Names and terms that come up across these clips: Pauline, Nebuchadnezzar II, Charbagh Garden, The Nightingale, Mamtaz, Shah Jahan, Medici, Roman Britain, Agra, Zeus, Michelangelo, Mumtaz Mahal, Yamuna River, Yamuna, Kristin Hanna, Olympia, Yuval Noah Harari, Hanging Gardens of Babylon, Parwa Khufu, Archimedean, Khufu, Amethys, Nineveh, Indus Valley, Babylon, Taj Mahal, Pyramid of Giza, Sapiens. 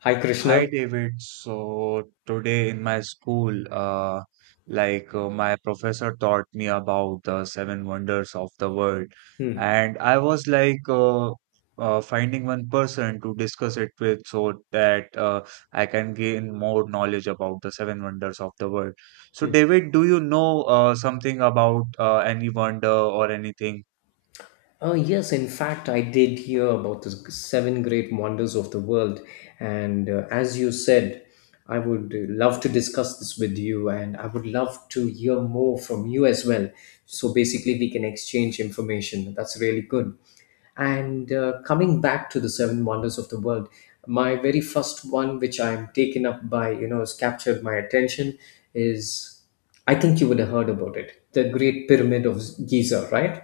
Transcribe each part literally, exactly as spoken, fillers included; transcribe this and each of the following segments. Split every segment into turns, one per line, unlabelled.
Hi, Krishna.
Hi David. So today in my school, uh, like uh, my professor taught me about the seven wonders of the world,
Hmm.
and I was like uh, uh, finding one person to discuss it with so that uh, I can gain more knowledge about the seven wonders of the world. So
Hmm.
David, do you know uh, something about uh, any wonder or anything?
Oh, yes, in fact, I did hear about the seven great wonders of the world. And uh, As you said, I would love to discuss this with you, and I would love to hear more from you as well. So basically, we can exchange information. That's really good. And uh, Coming back to the seven wonders of the world, my very first one, which I'm taken up by, you know, has captured my attention, is I think you would have heard about it, the Great Pyramid of Giza, right?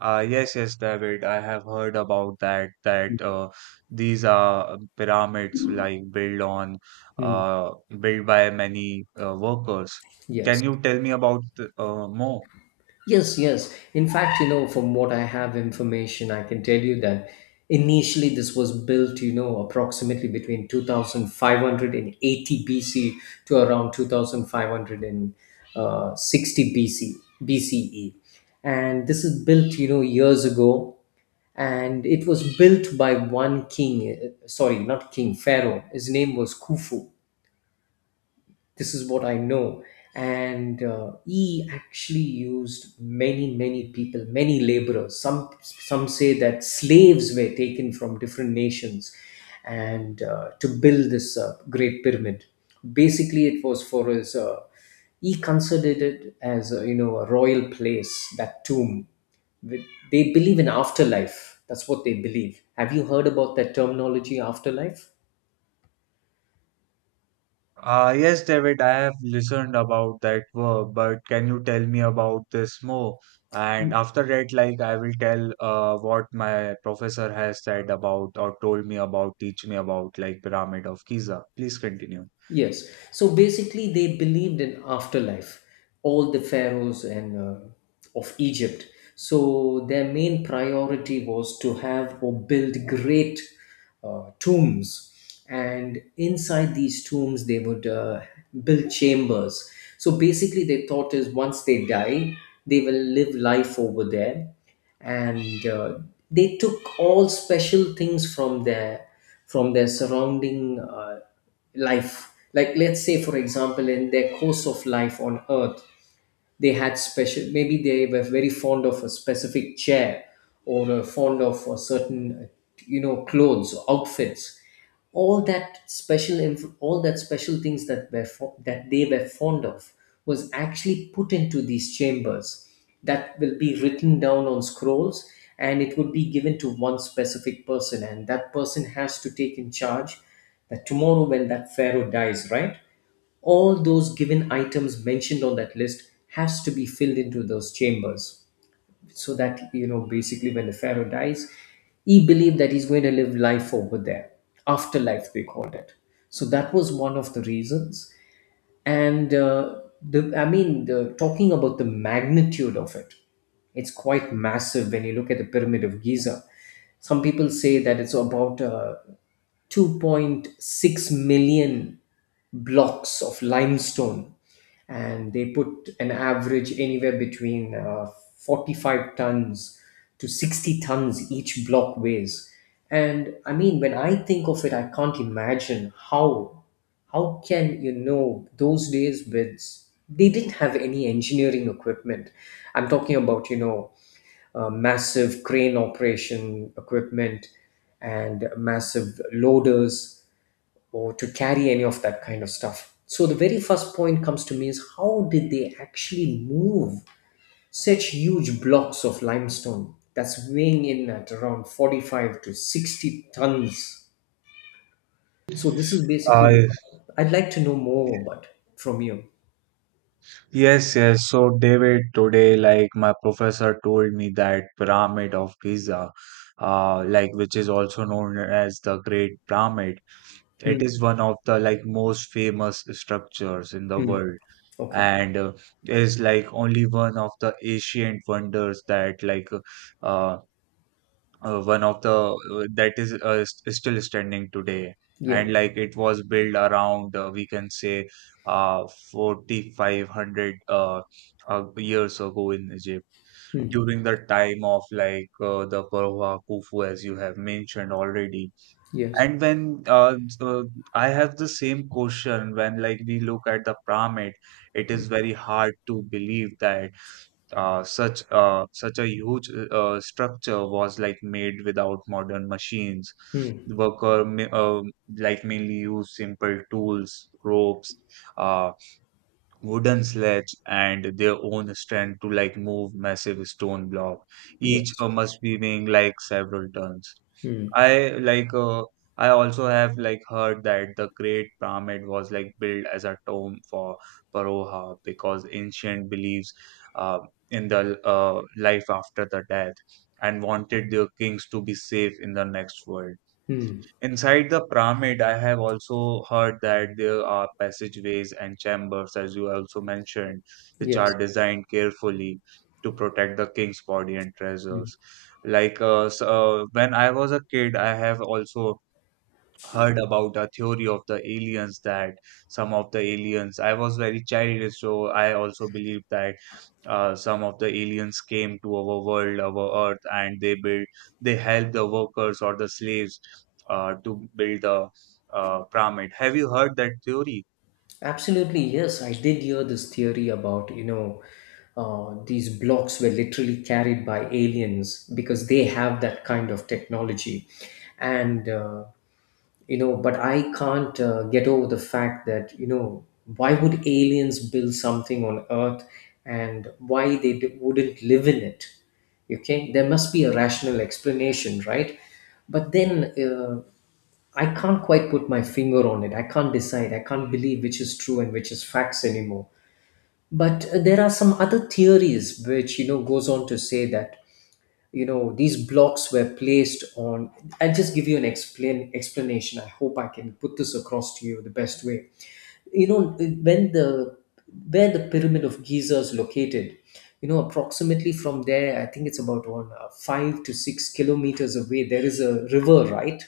Uh, yes, yes, David. I have heard about that. That uh, these are um, pyramids like built on,
Hmm.
uh, built by many uh, workers.
Yes.
Can you tell me about th- uh, more?
Yes, yes. In fact, you know, from what I have information, I can tell you that initially this was built, you know, approximately between two thousand five hundred eighty B C to around two thousand five hundred sixty B C, B C E. And this is built, you know, years ago. And it was built by one king, uh, sorry, not king, Pharaoh. His name was Khufu. This is what I know. And uh, he actually used many many people, many laborers. Some some say that slaves were taken from different nations and uh, to build this uh, great pyramid. Basically, it was for his uh, he considered it as a, you know, a royal place, that tomb. With- they believe in afterlife. That's what they believe. Have you heard about that terminology, afterlife?
Uh, yes, David. I have listened about that work, but can you tell me about this more? And after that, like I will tell uh, what my professor has said about or told me about, teach me about like Pyramid of Giza. Please continue.
Yes. So basically, they believed in afterlife, all the pharaohs and uh, of Egypt. So their main priority was to have or build great uh, tombs, and inside these tombs they would uh, build chambers. So basically, their thought is once they die, they will live life over there, and uh, they took all special things from their from their surrounding. Uh, life, like, let's say for example, in their course of life on earth, they had special, maybe they were very fond of a specific chair, or uh, fond of a certain, uh, you know, clothes, outfits. All that special inf- all that special things that were fo- that they were fond of was actually put into these chambers. That will be written down on scrolls, and it would be given to one specific person, and that person has to take in charge that tomorrow when that pharaoh dies, right, all those given items mentioned on that list has to be filled into those chambers, so that, you know, basically when the pharaoh dies, he believed that he's going to live life over there. Afterlife, they called it. So that was one of the reasons. And uh, the i mean the talking about the magnitude of it, it's quite massive when you look at the pyramid of Giza. Some people say that it's about uh, two point six million blocks of limestone, and they put an average anywhere between uh, forty-five tons to sixty tons each block weighs. And I mean, when I think of it, I can't imagine how how can, you know, those days, with they didn't have any engineering equipment. I'm talking about, you know, uh, massive crane operation equipment and massive loaders or to carry any of that kind of stuff. So the very first point comes to me is how did they actually move such huge blocks of limestone that's weighing in at around forty-five to sixty tons? So this is basically what
Uh,
I'd like to know more about from you.
Yes, yes. So, David, today, like my professor told me that pyramid of Giza, uh, like which is also known as the Great Pyramid,
Hmm.
it is one of the like most famous structures in the
Hmm.
world,
Okay.
and uh, is like only one of the ancient wonders that like uh, uh, one of the uh, that is uh, s- still standing today,
Yeah.
and like it was built around uh, we can say uh forty-five hundred uh, uh, years ago in Egypt
Hmm.
during the time of like uh, the Parwa Khufu as you have mentioned already.
Yes.
And when uh, so I have the same question: when like we look at the pyramid, it is very hard to believe that uh, such uh, such a huge uh, structure was like made without modern machines.
Hmm.
The worker ma- uh, like mainly used simple tools, ropes, uh, wooden sledge, and their own strength to like move massive stone block. Each
Yes.
uh, must be weighing like several tons.
Hmm.
I like uh, I also have like heard that the Great Pyramid was like built as a tomb for Paroha because ancient beliefs uh, in the uh, life after the death, and wanted their kings to be safe in the next world.
Hmm.
Inside the pyramid, I have also heard that there are passageways and chambers, as you also mentioned, which
Yes.
are designed carefully to protect the king's body and
Hmm.
treasures. Like uh, s- uh, when I was a kid, I have also heard about a theory of the aliens, that some of the aliens, I was very childish, so I also believe that uh, some of the aliens came to our world, our earth, and they build, they help the workers or the slaves uh, to build the uh, pyramid. Have you heard that theory?
Absolutely, yes. I did hear this theory about, you know, uh, these blocks were literally carried by aliens because they have that kind of technology. And uh, You know, but i can't uh, get over the fact that, you know, why would aliens build something on earth, and why they d- wouldn't live in it? Okay, there must be a rational explanation, right? But then uh, I can't quite put my finger on it. I can't decide, I can't believe which is true and which is facts anymore. But uh, there are some other theories which, you know, goes on to say that, you know, these blocks were placed on, I'll just give you an explain explanation. I hope I can put this across to you the best way. You know, when the where the pyramid of Giza is located, you know, approximately from there, I think it's about on uh, five to six kilometers away there is a river, right?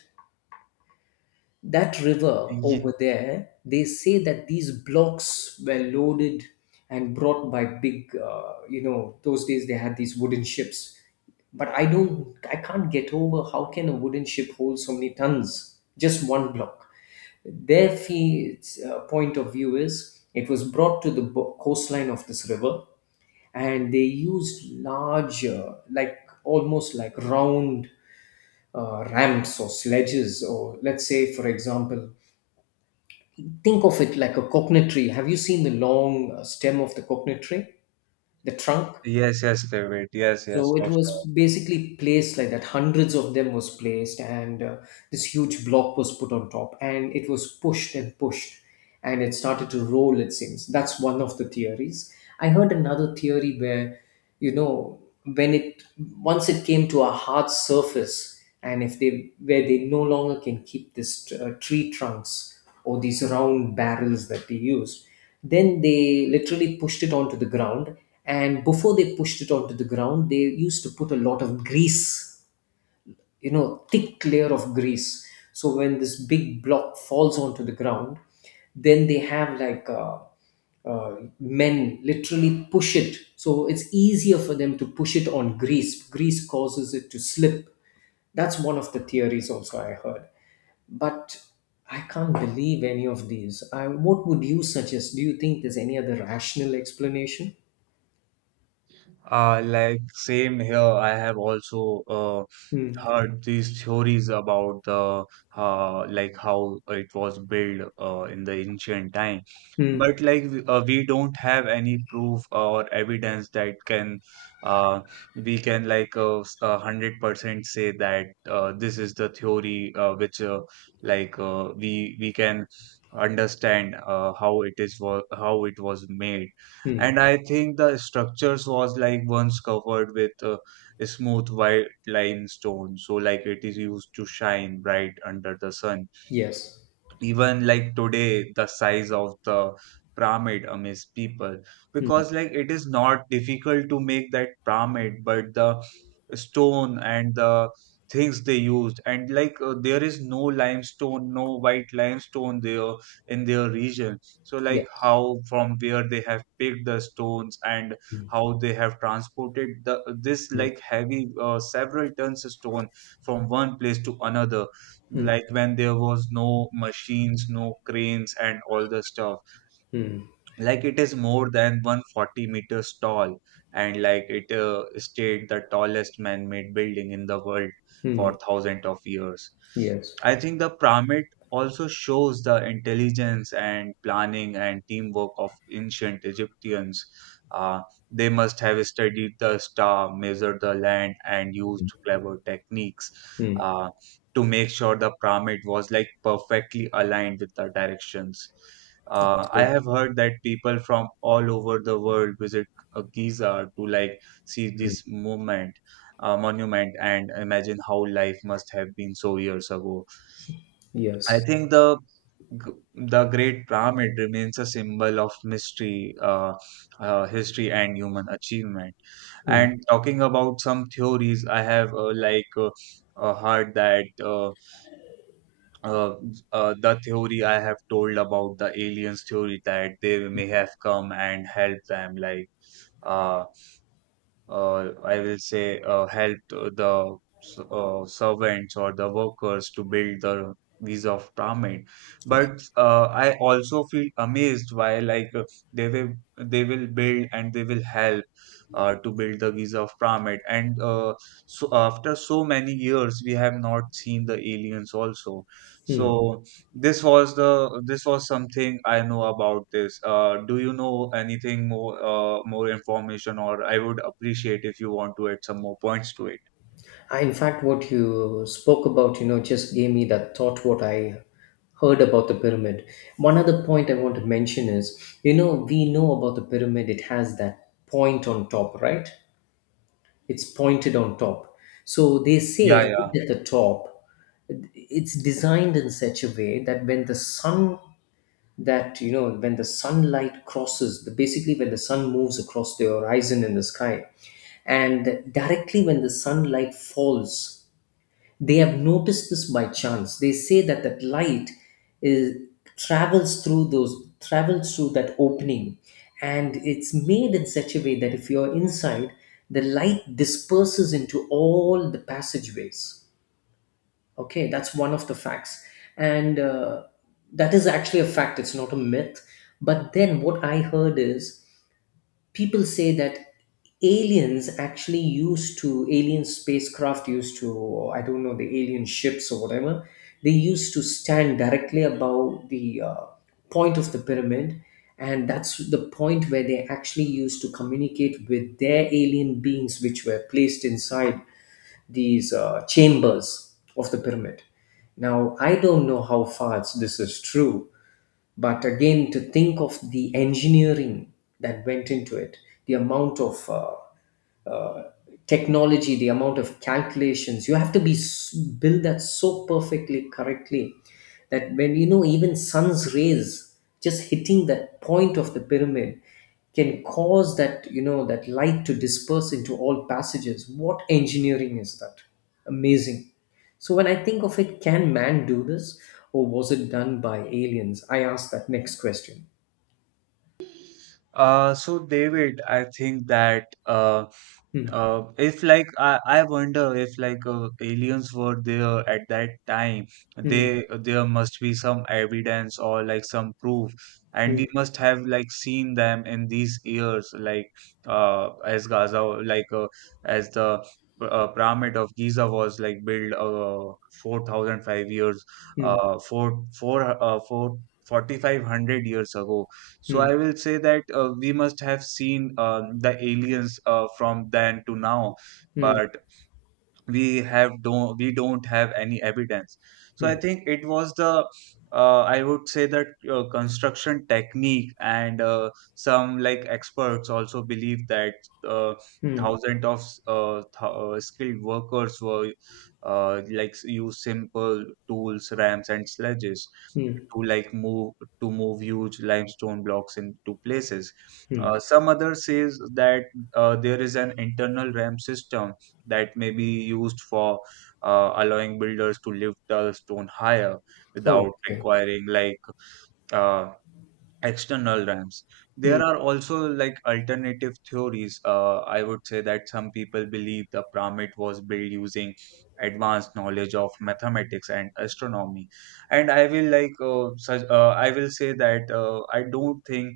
That river over
Ye-
there, they say that these blocks were loaded and brought by big, uh, you know, those days they had these wooden ships. But I don't, I can't get over how can a wooden ship hold so many tons? Just one block. Their fee, uh, point of view is it was brought to the bo- coastline of this river, and they used large, uh, like almost like round uh, ramps or sledges, or let's say, for example, think of it like a coconut tree. Have you seen the long uh, stem of the coconut tree, the trunk?
yes yes David, yes, yes,
So it
for
was
sure.
basically placed like that. Hundreds of them was placed, and uh, this huge block was put on top, and it was pushed and pushed, and it started to roll. It seems that's one of the theories. I heard another theory where, you know, when it once it came to a hard surface, and if they where they no longer can keep this uh, tree trunks or these round barrels that they used, then they literally pushed it onto the ground. And before they pushed it onto the ground, they used to put a lot of grease, you know, thick layer of grease. So when this big block falls onto the ground, then they have like, uh, uh, men literally push it, so it's easier for them to push it on grease. Grease causes it to slip. That's one of the theories also I heard. But I can't believe any of these. I, what would you suggest? Do you think there's any other rational explanation?
Uh, like same here. I have also uh,
Hmm.
heard these theories about the uh, like how it was built uh, in the ancient time.
Hmm.
But like w- uh, we don't have any proof or evidence that can uh, we can like uh, s- a hundred percent say that uh, this is the theory uh, which uh, like uh, we we can understand uh, how it is wa- how it was made.
Hmm.
And I think the structures was like once covered with uh, a smooth white limestone, so like it is used to shine bright under the sun.
Yes.
Even like today, the size of the pyramid amaze people,
Hmm.
because like it is not difficult to make that pyramid, but the stone and the things they used, and like uh, there is no limestone, no white limestone there in their region. So like
Yes.
how, from where they have picked the stones, and how they have transported the this like heavy uh, several tons of stone from one place to another,
Hmm.
like when there was no machines, no cranes and all the stuff.
Hmm.
Like it is more than one hundred forty meters tall, and like it uh, stayed the tallest man-made building in the world for
Hmm.
thousands of years.
Yes.
I think the pyramid also shows the intelligence and planning and teamwork of ancient Egyptians. uh, they must have studied the star, measured the land and used clever techniques
Hmm.
uh, to make sure the pyramid was like perfectly aligned with the directions. uh, I
Absolutely.
have heard that people from all over the world visit uh, Giza to like see
Hmm.
this movement, uh, monument, and imagine how life must have been so years ago. I
Yes.
think the g- the Great Pyramid remains a symbol of mystery, uh, uh, history, and human achievement.
Hmm.
And talking about some theories, I have uh, like uh, uh, heard that. Uh, uh, uh, the theory I have told about the aliens theory, that they may have come and helped them, like uh, uh, I will say, uh, helped the s- uh, servants or the workers to build the these of pyramid.
Okay.
But uh, I also feel amazed why like uh, they will they will build and they will help, uh, to build the Giza of pyramid. And uh, so after so many years, we have not seen the aliens also.
Hmm.
So this was the this was something I know about this. Uh, do you know anything more uh, more information? Or I would appreciate if you want to add some more points to it.
I, in fact, what you spoke about, you know, just gave me that thought. What I heard about the pyramid. One other point I want to mention is, you know, we know about the pyramid. It has that point on top, right? It's pointed on top. So they say
Yeah, yeah.
right at the top, it's designed in such a way that when the sun, that, you know, when the sunlight crosses the, basically, when the sun moves across the horizon in the sky, and directly when the sunlight falls, they have noticed this by chance. They say that that light is travels through those, travels through that opening, and it's made in such a way that if you're inside, the light disperses into all the passageways. Okay, that's one of the facts, and uh, that is actually a fact. It's not a myth. But then what I heard is people say that aliens actually used to, alien spacecraft used to, or I don't know, the alien ships or whatever, they used to stand directly above the uh, point of the pyramid, and that's the point where they actually used to communicate with their alien beings which were placed inside these uh, chambers of the pyramid. Now I don't know how far it's- this is true. But again, to think of the engineering that went into it, the amount of uh, uh, technology, the amount of calculations you have to be s- build that so perfectly correctly, that when, you know, even sun's rays just hitting that point of the pyramid can cause that, you know, that light to disperse into all passages, what engineering is that? Amazing. So when I think of it, can man do this, or was it done by aliens? I ask that next question.
Uh, so David, I think that uh,
Hmm,
Uh, if like I, I wonder if like uh, aliens were there at that time,
hmm,
they, there must be some evidence or like some proof, and we
hmm,
must have like seen them in these years, like uh, as Gaza, like uh, as the uh, pyramid of Giza was like built uh, four thousand five years,
hmm,
uh, four four uh, four forty five hundred years ago. So
hmm,
I will say that uh, we must have seen uh, the aliens uh, from then to now.
hmm,
But we have don't we don't have any evidence. So I
hmm,
think it was the uh, I would say that uh, construction technique. And uh, some like experts also believe that uh,
hmm,
thousands of uh, th- uh, skilled workers were uh, like use simple tools, ramps and sledges
hmm,
to like move to move huge limestone blocks into places.
hmm.
Uh, some others says that uh, there is an internal RAM system that may be used for uh, allowing builders to lift the stone higher
Oh,
without
okay.
requiring like uh, external rams.
Mm,
There are also like alternative theories. uh, I would say that some people believe the pyramid was built using advanced knowledge of mathematics and astronomy. And i will like uh, such, uh, i will say that uh, I don't think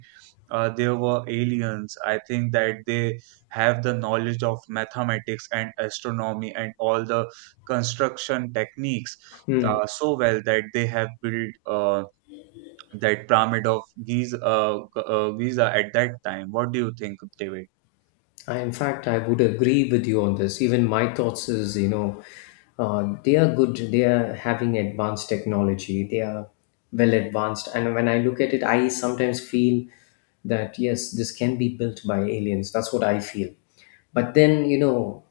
uh, there were aliens. I think that they have the knowledge of mathematics and astronomy and all the construction techniques
mm.
uh, so well, that they have built uh, that pyramid of Giza, uh, G- uh, Giza at that time. What do you think, David?
I, in fact, I would agree with you on this. Even my thoughts is, you know, uh, they are good. They are having advanced technology. They are well advanced. And when I look at it, I sometimes feel that yes, this can be built by aliens. That's what I feel. But then, you know,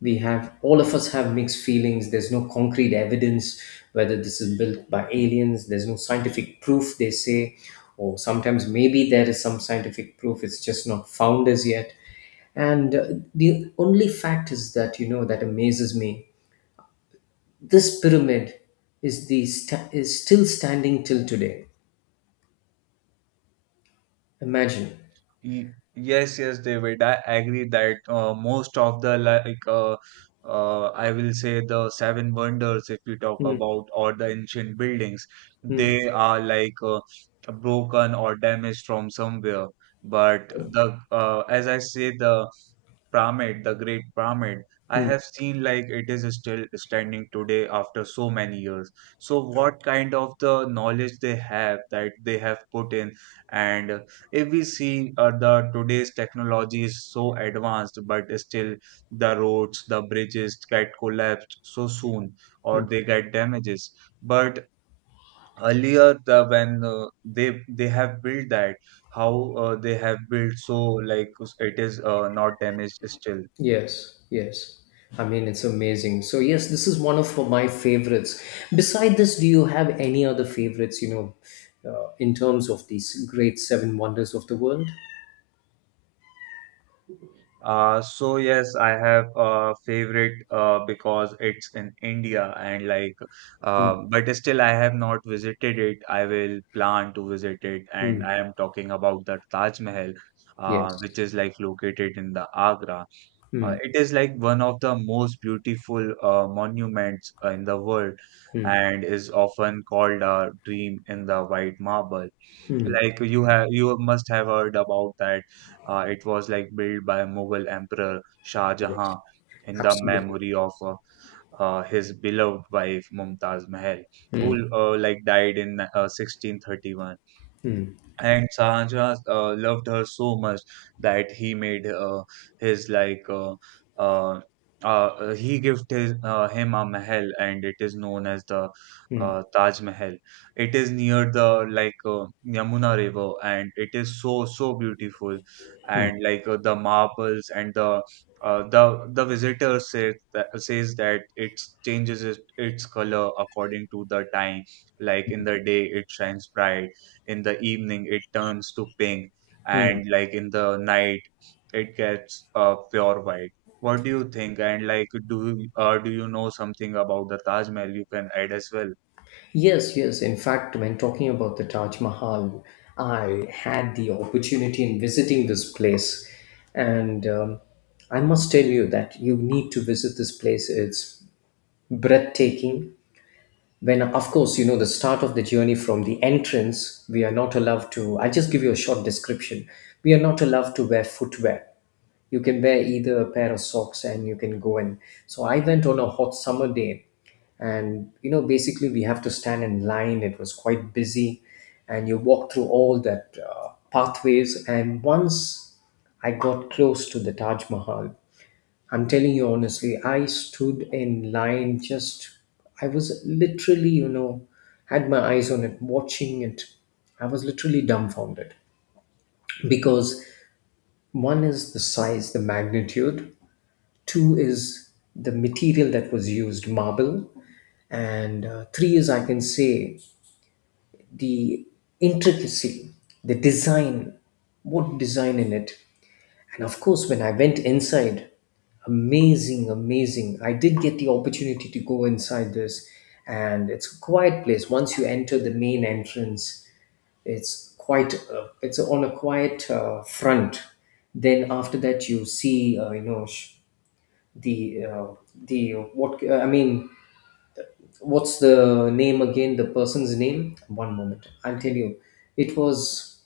we have, all of us have mixed feelings. There's no concrete evidence whether this is built by aliens. There's no scientific proof, they say, or sometimes maybe there is some scientific proof, it's just not found as yet. And uh, The only fact is that, you know, that amazes me, this pyramid is the sta- is still standing till today. Imagine.
Y- yes, yes, David. I agree that uh, most of the like uh, uh, I will say the seven wonders, if we talk
Hmm,
about, or the ancient buildings,
hmm,
they are like uh, broken or damaged from somewhere. But the uh, as I say, the Pyramid, the Great Pyramid, I
hmm.
have seen like it is still standing today after so many years. So what kind of the knowledge they have, that they have put in. And uh, if we see uh, the today's technology is so advanced, but still the roads, the bridges get collapsed so soon, or they get damages. But earlier, the when uh, they they have built that, how uh, they have built so like it is uh, not damaged still.
Yes, yes. I mean, it's amazing. So, yes, this is one of my favorites. Beside this, do you have any other favorites, you know, uh, in terms of these great seven wonders of the world?
Uh, so yes, I have a favorite uh, because it's in India, and like,
Mm,
uh, but still I have not visited it. I will plan to visit it, and
mm,
I am talking about the Taj Mahal, uh,
yes.
which is like located in the Agra. Uh,
Mm,
it is like one of the most beautiful uh, monuments uh, in the world, and is often called a dream in the white marble. Like you have, you must have heard about that. Uh, it was like built by Mughal Emperor Shah
yes.
Jahan in the
Absolutely.
memory of uh, uh, his beloved wife Mumtaz Mahal, who uh, like died in uh, sixteen thirty-one.
Mm,
And Shahjahan uh, loved her so much that he made uh, his like uh, uh, uh, he gifted his, uh, him a mahal, and it is known as the
mm,
uh, Taj Mahal. It is near the like uh, Yamuna River, and it is so so beautiful,
mm,
and like uh, the marbles and the. Uh, the the visitor says that, says that it changes it, its color according to the time. Like in the day, it shines bright, in the evening it turns to pink,
mm.
and like in the night it gets uh, pure white. What do you think? And like do you- uh, do you know something about the Taj Mahal you can add as well?
Yes, yes. In fact, when talking about the Taj Mahal, I had the opportunity in visiting this place. And um, I must tell you that you need to visit this place. It's breathtaking. When of course, you know, the start of the journey from the entrance, we are not allowed to, I just give you a short description. We are not allowed to wear footwear. You can wear either a pair of socks and you can go in. So I went on a hot summer day, and you know, basically we have to stand in line. It was quite busy, and you walk through all that uh, pathways, and once I got close to the Taj Mahal, I'm telling you honestly, I stood in line just, I was literally, you know, had my eyes on it, watching it. I was literally dumbfounded because one is the size, the magnitude, two is the material that was used, marble, and uh, three is, I can say, the intricacy, the design, what design in it. And of course, when I went inside, amazing, amazing. I did get the opportunity to go inside this, and it's a quiet place. Once you enter the main entrance, it's quite uh, it's on a quiet uh, front. Then after that, you see uh, you know sh- the uh, the what I mean. What's the name again? The person's name? One moment, I'll tell you. It was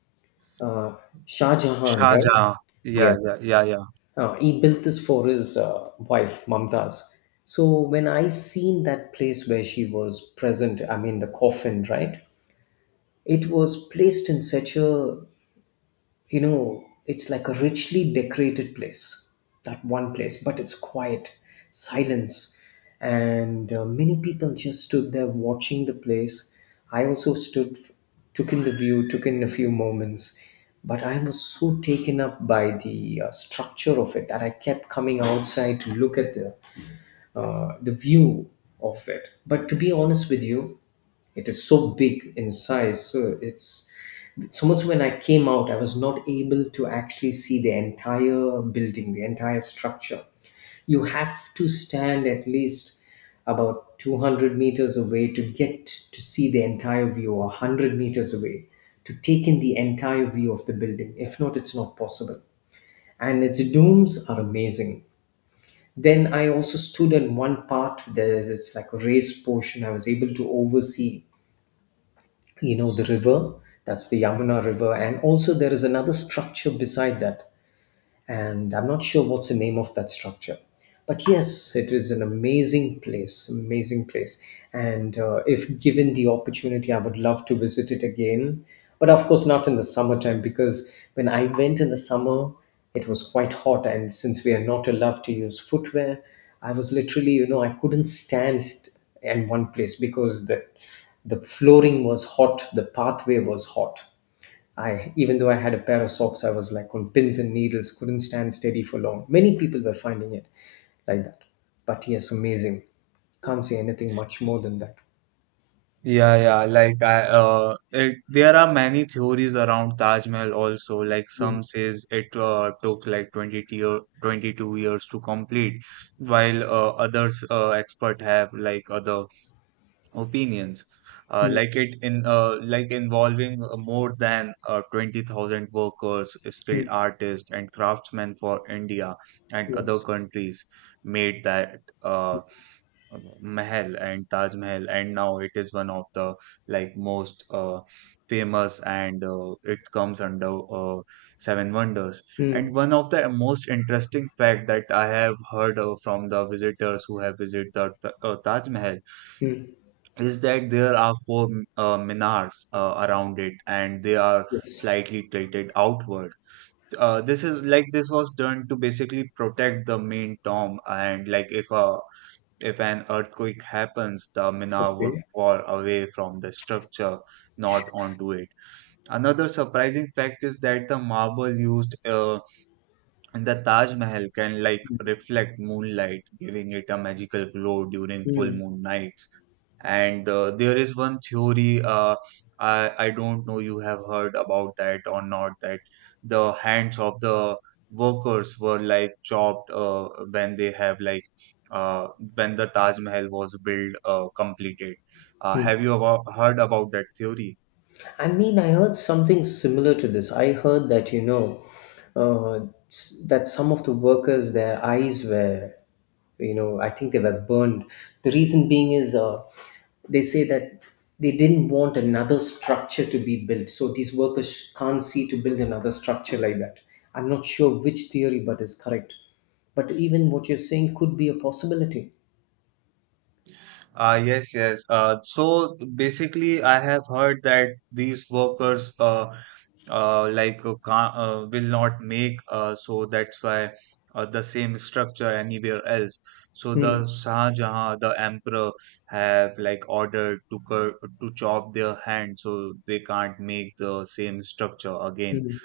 uh, Shah Jahan,
Shah
right?
Jahan, yeah,
Yes.
yeah, yeah.
Uh, he built this for his uh, wife Mamtaz. So when I seen that place where she was present, I mean the coffin, right? It was placed in such a, you know, it's like a richly decorated place, that one place, but it's quiet, silence. And uh, many people just stood there watching the place. I also stood, took in the view, took in a few moments. But I was so taken up by the uh, structure of it that I kept coming outside to look at the uh, the view of it. But to be honest with you, it is so big in size. So it's so much, when I came out, I was not able to actually see the entire building, the entire structure. You have to stand at least about two hundred meters away to get to see the entire view, or one hundred meters away to take in the entire view of the building. If not, it's not possible. And its domes are amazing. Then I also stood in one part. There's, it's like a raised portion. I was able to oversee, you know, the river. That's the Yamuna River, and also there is another structure beside that, and I'm not sure what's the name of that structure. But yes, it is an amazing place, amazing place. And uh, if given the opportunity, I would love to visit it again. But of course, not in the summertime, because when I went in the summer, it was quite hot. And since we are not allowed to use footwear, I was literally, you know, I couldn't stand st- in one place because the the flooring was hot, the pathway was hot. I, even though I had a pair of socks, I was like on pins and needles, couldn't stand steady for long. Many people were finding it like that. But yes, amazing. Can't say anything much
Yeah,
more than that.
yeah, yeah. Like I, uh, it, there are many theories around Taj Mahal also. Like
Mm,
some says it uh, took like twenty year, twenty-two years to complete, while uh, others uh, expert have like other opinions, uh,
mm,
like it in uh, like involving uh, more than uh, twenty thousand workers,
mm,
skilled artists and craftsmen for India and other
yes.
countries made that uh, Mahal and Taj Mahal. And now it is one of the like most uh, famous, and uh, it comes under uh, seven wonders.
Mm,
And one of the most interesting fact that I have heard uh, from the visitors who have visited the Ta- uh, Taj Mahal
mm,
is that there are four uh, minars uh, around it, and they are
yes.
slightly tilted outward. Uh, this is like This was done to basically protect the main tomb, and like if a if an earthquake happens, the minar would
Okay.
fall away from the structure, not onto it. Another surprising fact is that the marble used uh, in the Taj Mahal can like reflect moonlight, giving it a magical glow during full
Mm.
moon nights. And uh, there is one theory. uh, I, I don't know you have heard about that or not, that the hands of the workers were like chopped uh, when they have like uh, when the Taj Mahal was built uh, completed. Uh, have you abo- heard about that theory?
I mean, I heard something similar to this. I heard that, you know, uh, s- that some of the workers, their eyes were, you know, I think they were burned. The reason being is uh, they say that they didn't want another structure to be built. So these workers can't see to build another structure like that. I'm not sure which theory, but it's correct. But even what you're saying could be a possibility.
Uh, yes, yes. Uh, so basically, I have heard that these workers, uh, uh, like uh, ca- uh, will not make Uh, so that's why uh, the same structure anywhere else. So
Hmm.
the Shah Jahan, the emperor, have like ordered to cur to chop their hand, so they can't make the same structure again.
Hmm.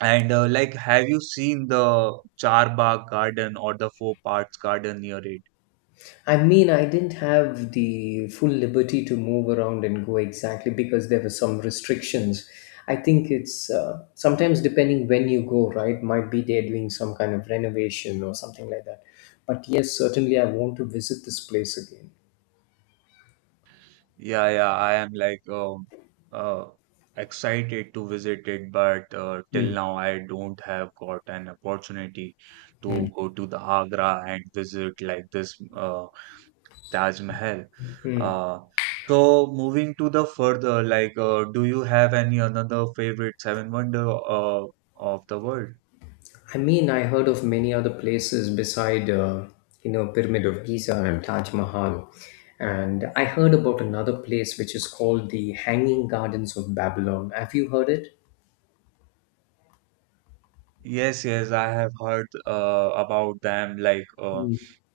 And uh, like, have you seen the Charbagh Garden or the Four Parts Garden near it?
I mean, I didn't have the full liberty to move around and go exactly because there were some restrictions. I think it's uh, sometimes depending when you go, right? Might be they're doing some kind of renovation or something like that. But yes, certainly I want to visit this place again.
Yeah, yeah, I am like um uh excited to visit it, but uh, till
Mm.
now I don't have got an opportunity to
Mm.
go to the Agra and visit like this uh Taj Mahal. Uh, so moving to the further, like, uh, do you have any another favorite seven wonder uh of the world?
I mean, I heard of many other places beside, uh, you know, Pyramid of Giza and Taj Mahal. And I heard about another place which is called the Hanging Gardens of Babylon. Have you heard it?
Yes, yes, I have heard uh, about them. Like, uh,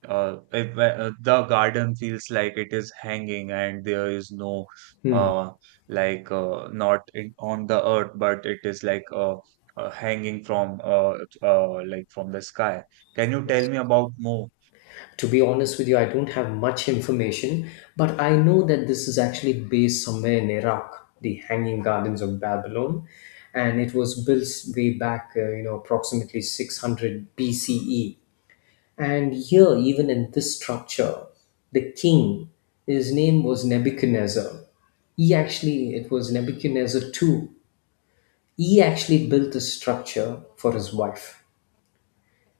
uh, if, uh, the garden feels like it is hanging, and there is no,
Hmm.
uh, like, uh, not in, on the earth, but it is like uh, uh, hanging from, uh, uh, like from the sky. Can you tell me about more?
To be honest with you, I don't have much information, but I know that this is actually based somewhere in Iraq, the Hanging Gardens of Babylon, and it was built way back, uh, you know, approximately six hundred B C E. And here, even in this structure, the king, his name was Nebuchadnezzar. He actually, it was Nebuchadnezzar two. He actually built this structure for his wife.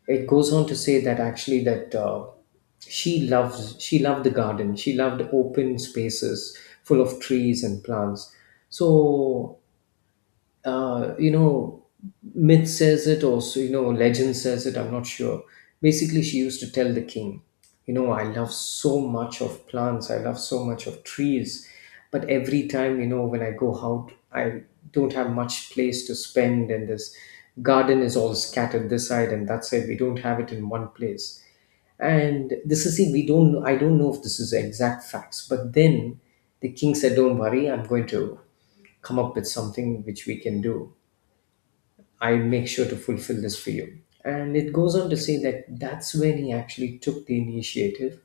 It goes on to say that actually that uh, she loves she loved the garden, she loved open spaces full of trees and plants. So uh, you know, myth says it also, you know, legend says it, I'm not sure. Basically, she used to tell the king, you know, I love so much of plants, I love so much of trees, but every time, you know, when I go out, I don't have much place to spend, and this garden is all scattered this side and that side. We don't have it in one place. And this is, see, we don't know, I don't know if this is exact facts, but then the king said, don't worry, I'm going to come up with something which we can do. I'll make sure to fulfill this for you. And it goes on to say that that's when he actually took the initiative.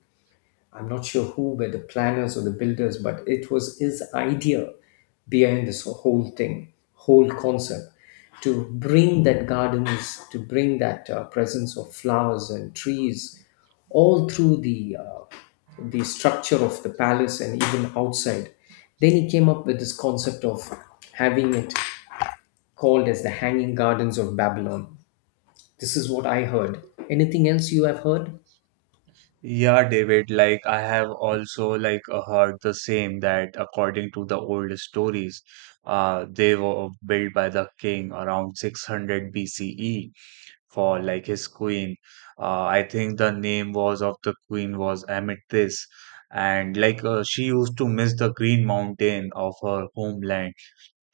I'm not sure who were the planners or the builders, but it was his idea behind this whole thing, whole concept, to bring that gardens, to bring that uh, presence of flowers and trees all through the uh, the structure of the palace and even outside. Then he came up with this concept of having it called as the Hanging Gardens of Babylon. This is what I heard. Anything else you have heard?
Yeah, David, like I have also like uh, heard the same, that according to the old stories, uh, they were built by the king around six hundred B C E for like his queen. Uh, I think the name was of the queen was Amethys, and like uh, she used to miss the green mountain of her homeland,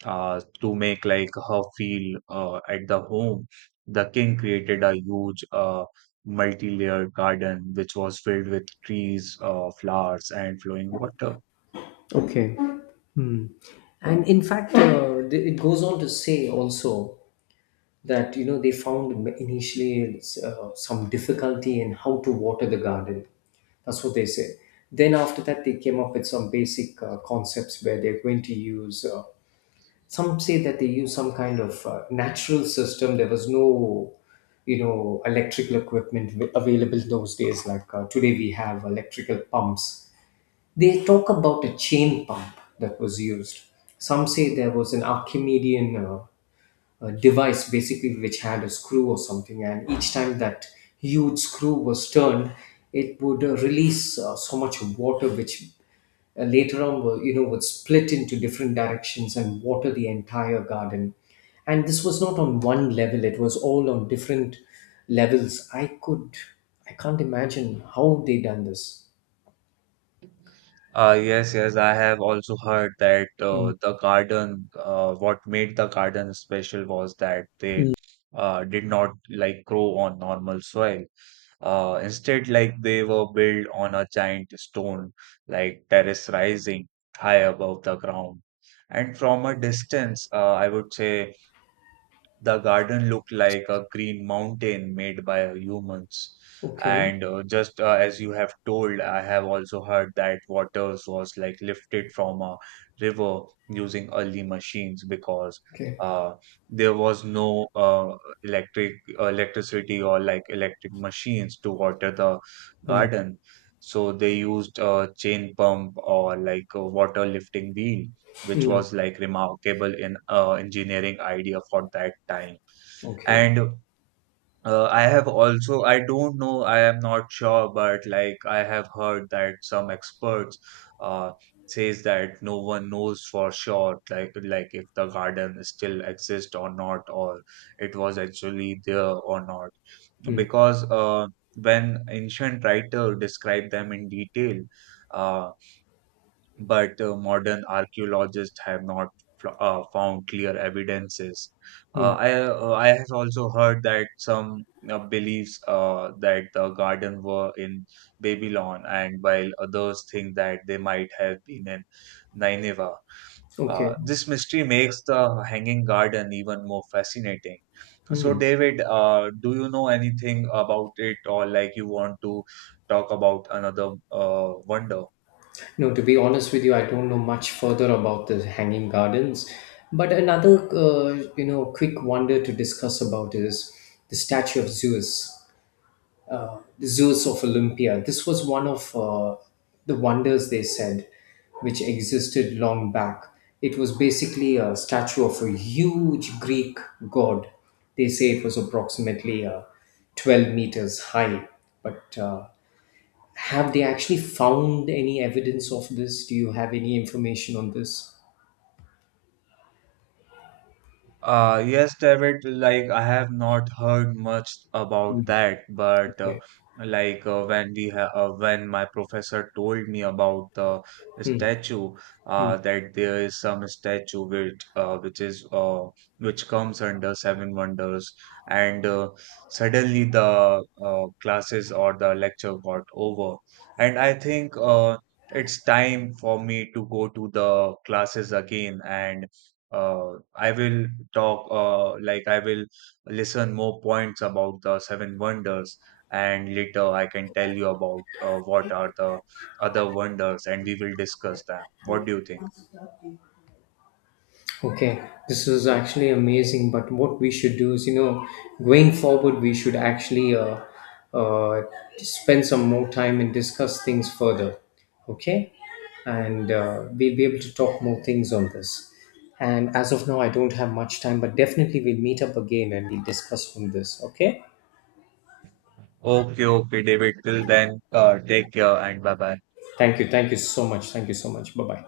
uh, to make like her feel uh, at the home, the king created a huge uh, multi-layered garden which was filled with trees, uh, flowers, and flowing water.
Okay. And in fact, uh, th- it goes on to say also that, you know, they found initially uh, some difficulty in how to water the garden. That's what they say. Then after that, they came up with some basic uh, concepts where they're going to use. Uh, some say that they use some kind of uh, natural system. There was no, you know, electrical equipment w- available in those days. Like uh, today, we have electrical pumps. They talk about a chain pump that was used. Some say there was an Archimedean uh, uh, device, basically, which had a screw or something, and each time that huge screw was turned, it would uh, release uh, so much water, which uh, later on, were, you know, would split into different directions and water the entire garden. And this was not on one level; it was all on different levels. I could, I can't imagine how they done this.
Uh, yes, yes, I have also heard that
Mm.
uh, the garden, uh, what made the garden special was that they uh, did not like grow on normal soil. Uh, instead, like they were built on a giant stone, like terrace rising high above the ground. And from a distance, uh, I would say the garden looked like a green mountain made by humans.
Okay.
And uh, just uh, as you have told, I have also heard that water was like lifted from a river using early machines, because
Okay.
uh, there was no uh, electric uh, electricity or like electric machines to water the
Hmm.
garden. So they used a chain pump or like a water lifting wheel, which
Mm,
was like remarkable in uh, engineering idea for that time.
okay.
And uh, I have also, I don't know, I am not sure, but like I have heard that some experts uh, says that no one knows for sure, like like if the garden still exists or not, or it was actually there or not,
Mm,
because uh, when ancient writer described them in detail. Uh, but uh, modern archaeologists have not fl- uh, found clear evidences. Uh,
mm,
I uh, I have also heard that some uh, believes uh, that the garden were in Babylon, and while others think that they might have been in Nineveh.
okay.
Uh, this mystery makes the hanging garden even more fascinating. So, David, uh, do you know anything about it, or like you want to talk about another uh, wonder?
No, to be honest with you, I don't know much further about the hanging gardens. But another, uh, you know, quick wonder to discuss about is the statue of Zeus, uh, the Zeus of Olympia. This was one of uh, the wonders they said, which existed long back. It was basically a statue of a huge Greek god. They say it was approximately uh, twelve meters high, but uh, have they actually found any evidence of this? Do you have any information on this?
Uh, yes, David, like I have not heard much about
Mm,
that, but uh,
okay.
like uh, when we ha uh, when my professor told me about the
Hmm,
statue,
hmm.
uh, that there is some statue which uh, which is uh, which comes under Seven Wonders, and uh, suddenly the uh, classes or the lecture got over, and I think uh, it's time for me to go to the classes again, and uh, I will talk uh, like I will listen more points about the seven wonders, and later I can tell you about uh, what are the other wonders, and we will discuss them. What do you think?
Okay, this is actually amazing. But what we should do is, you know, going forward, we should actually uh, uh, spend some more time and discuss things further. Okay, and uh, we'll be able to talk more things on this. And as of now, I don't have much time, but definitely we'll meet up again and we'll discuss from this. Okay.
Okay, okay, David. Till then, uh, take care and bye bye.
Thank you. Thank you so much. Thank you so much. Bye bye.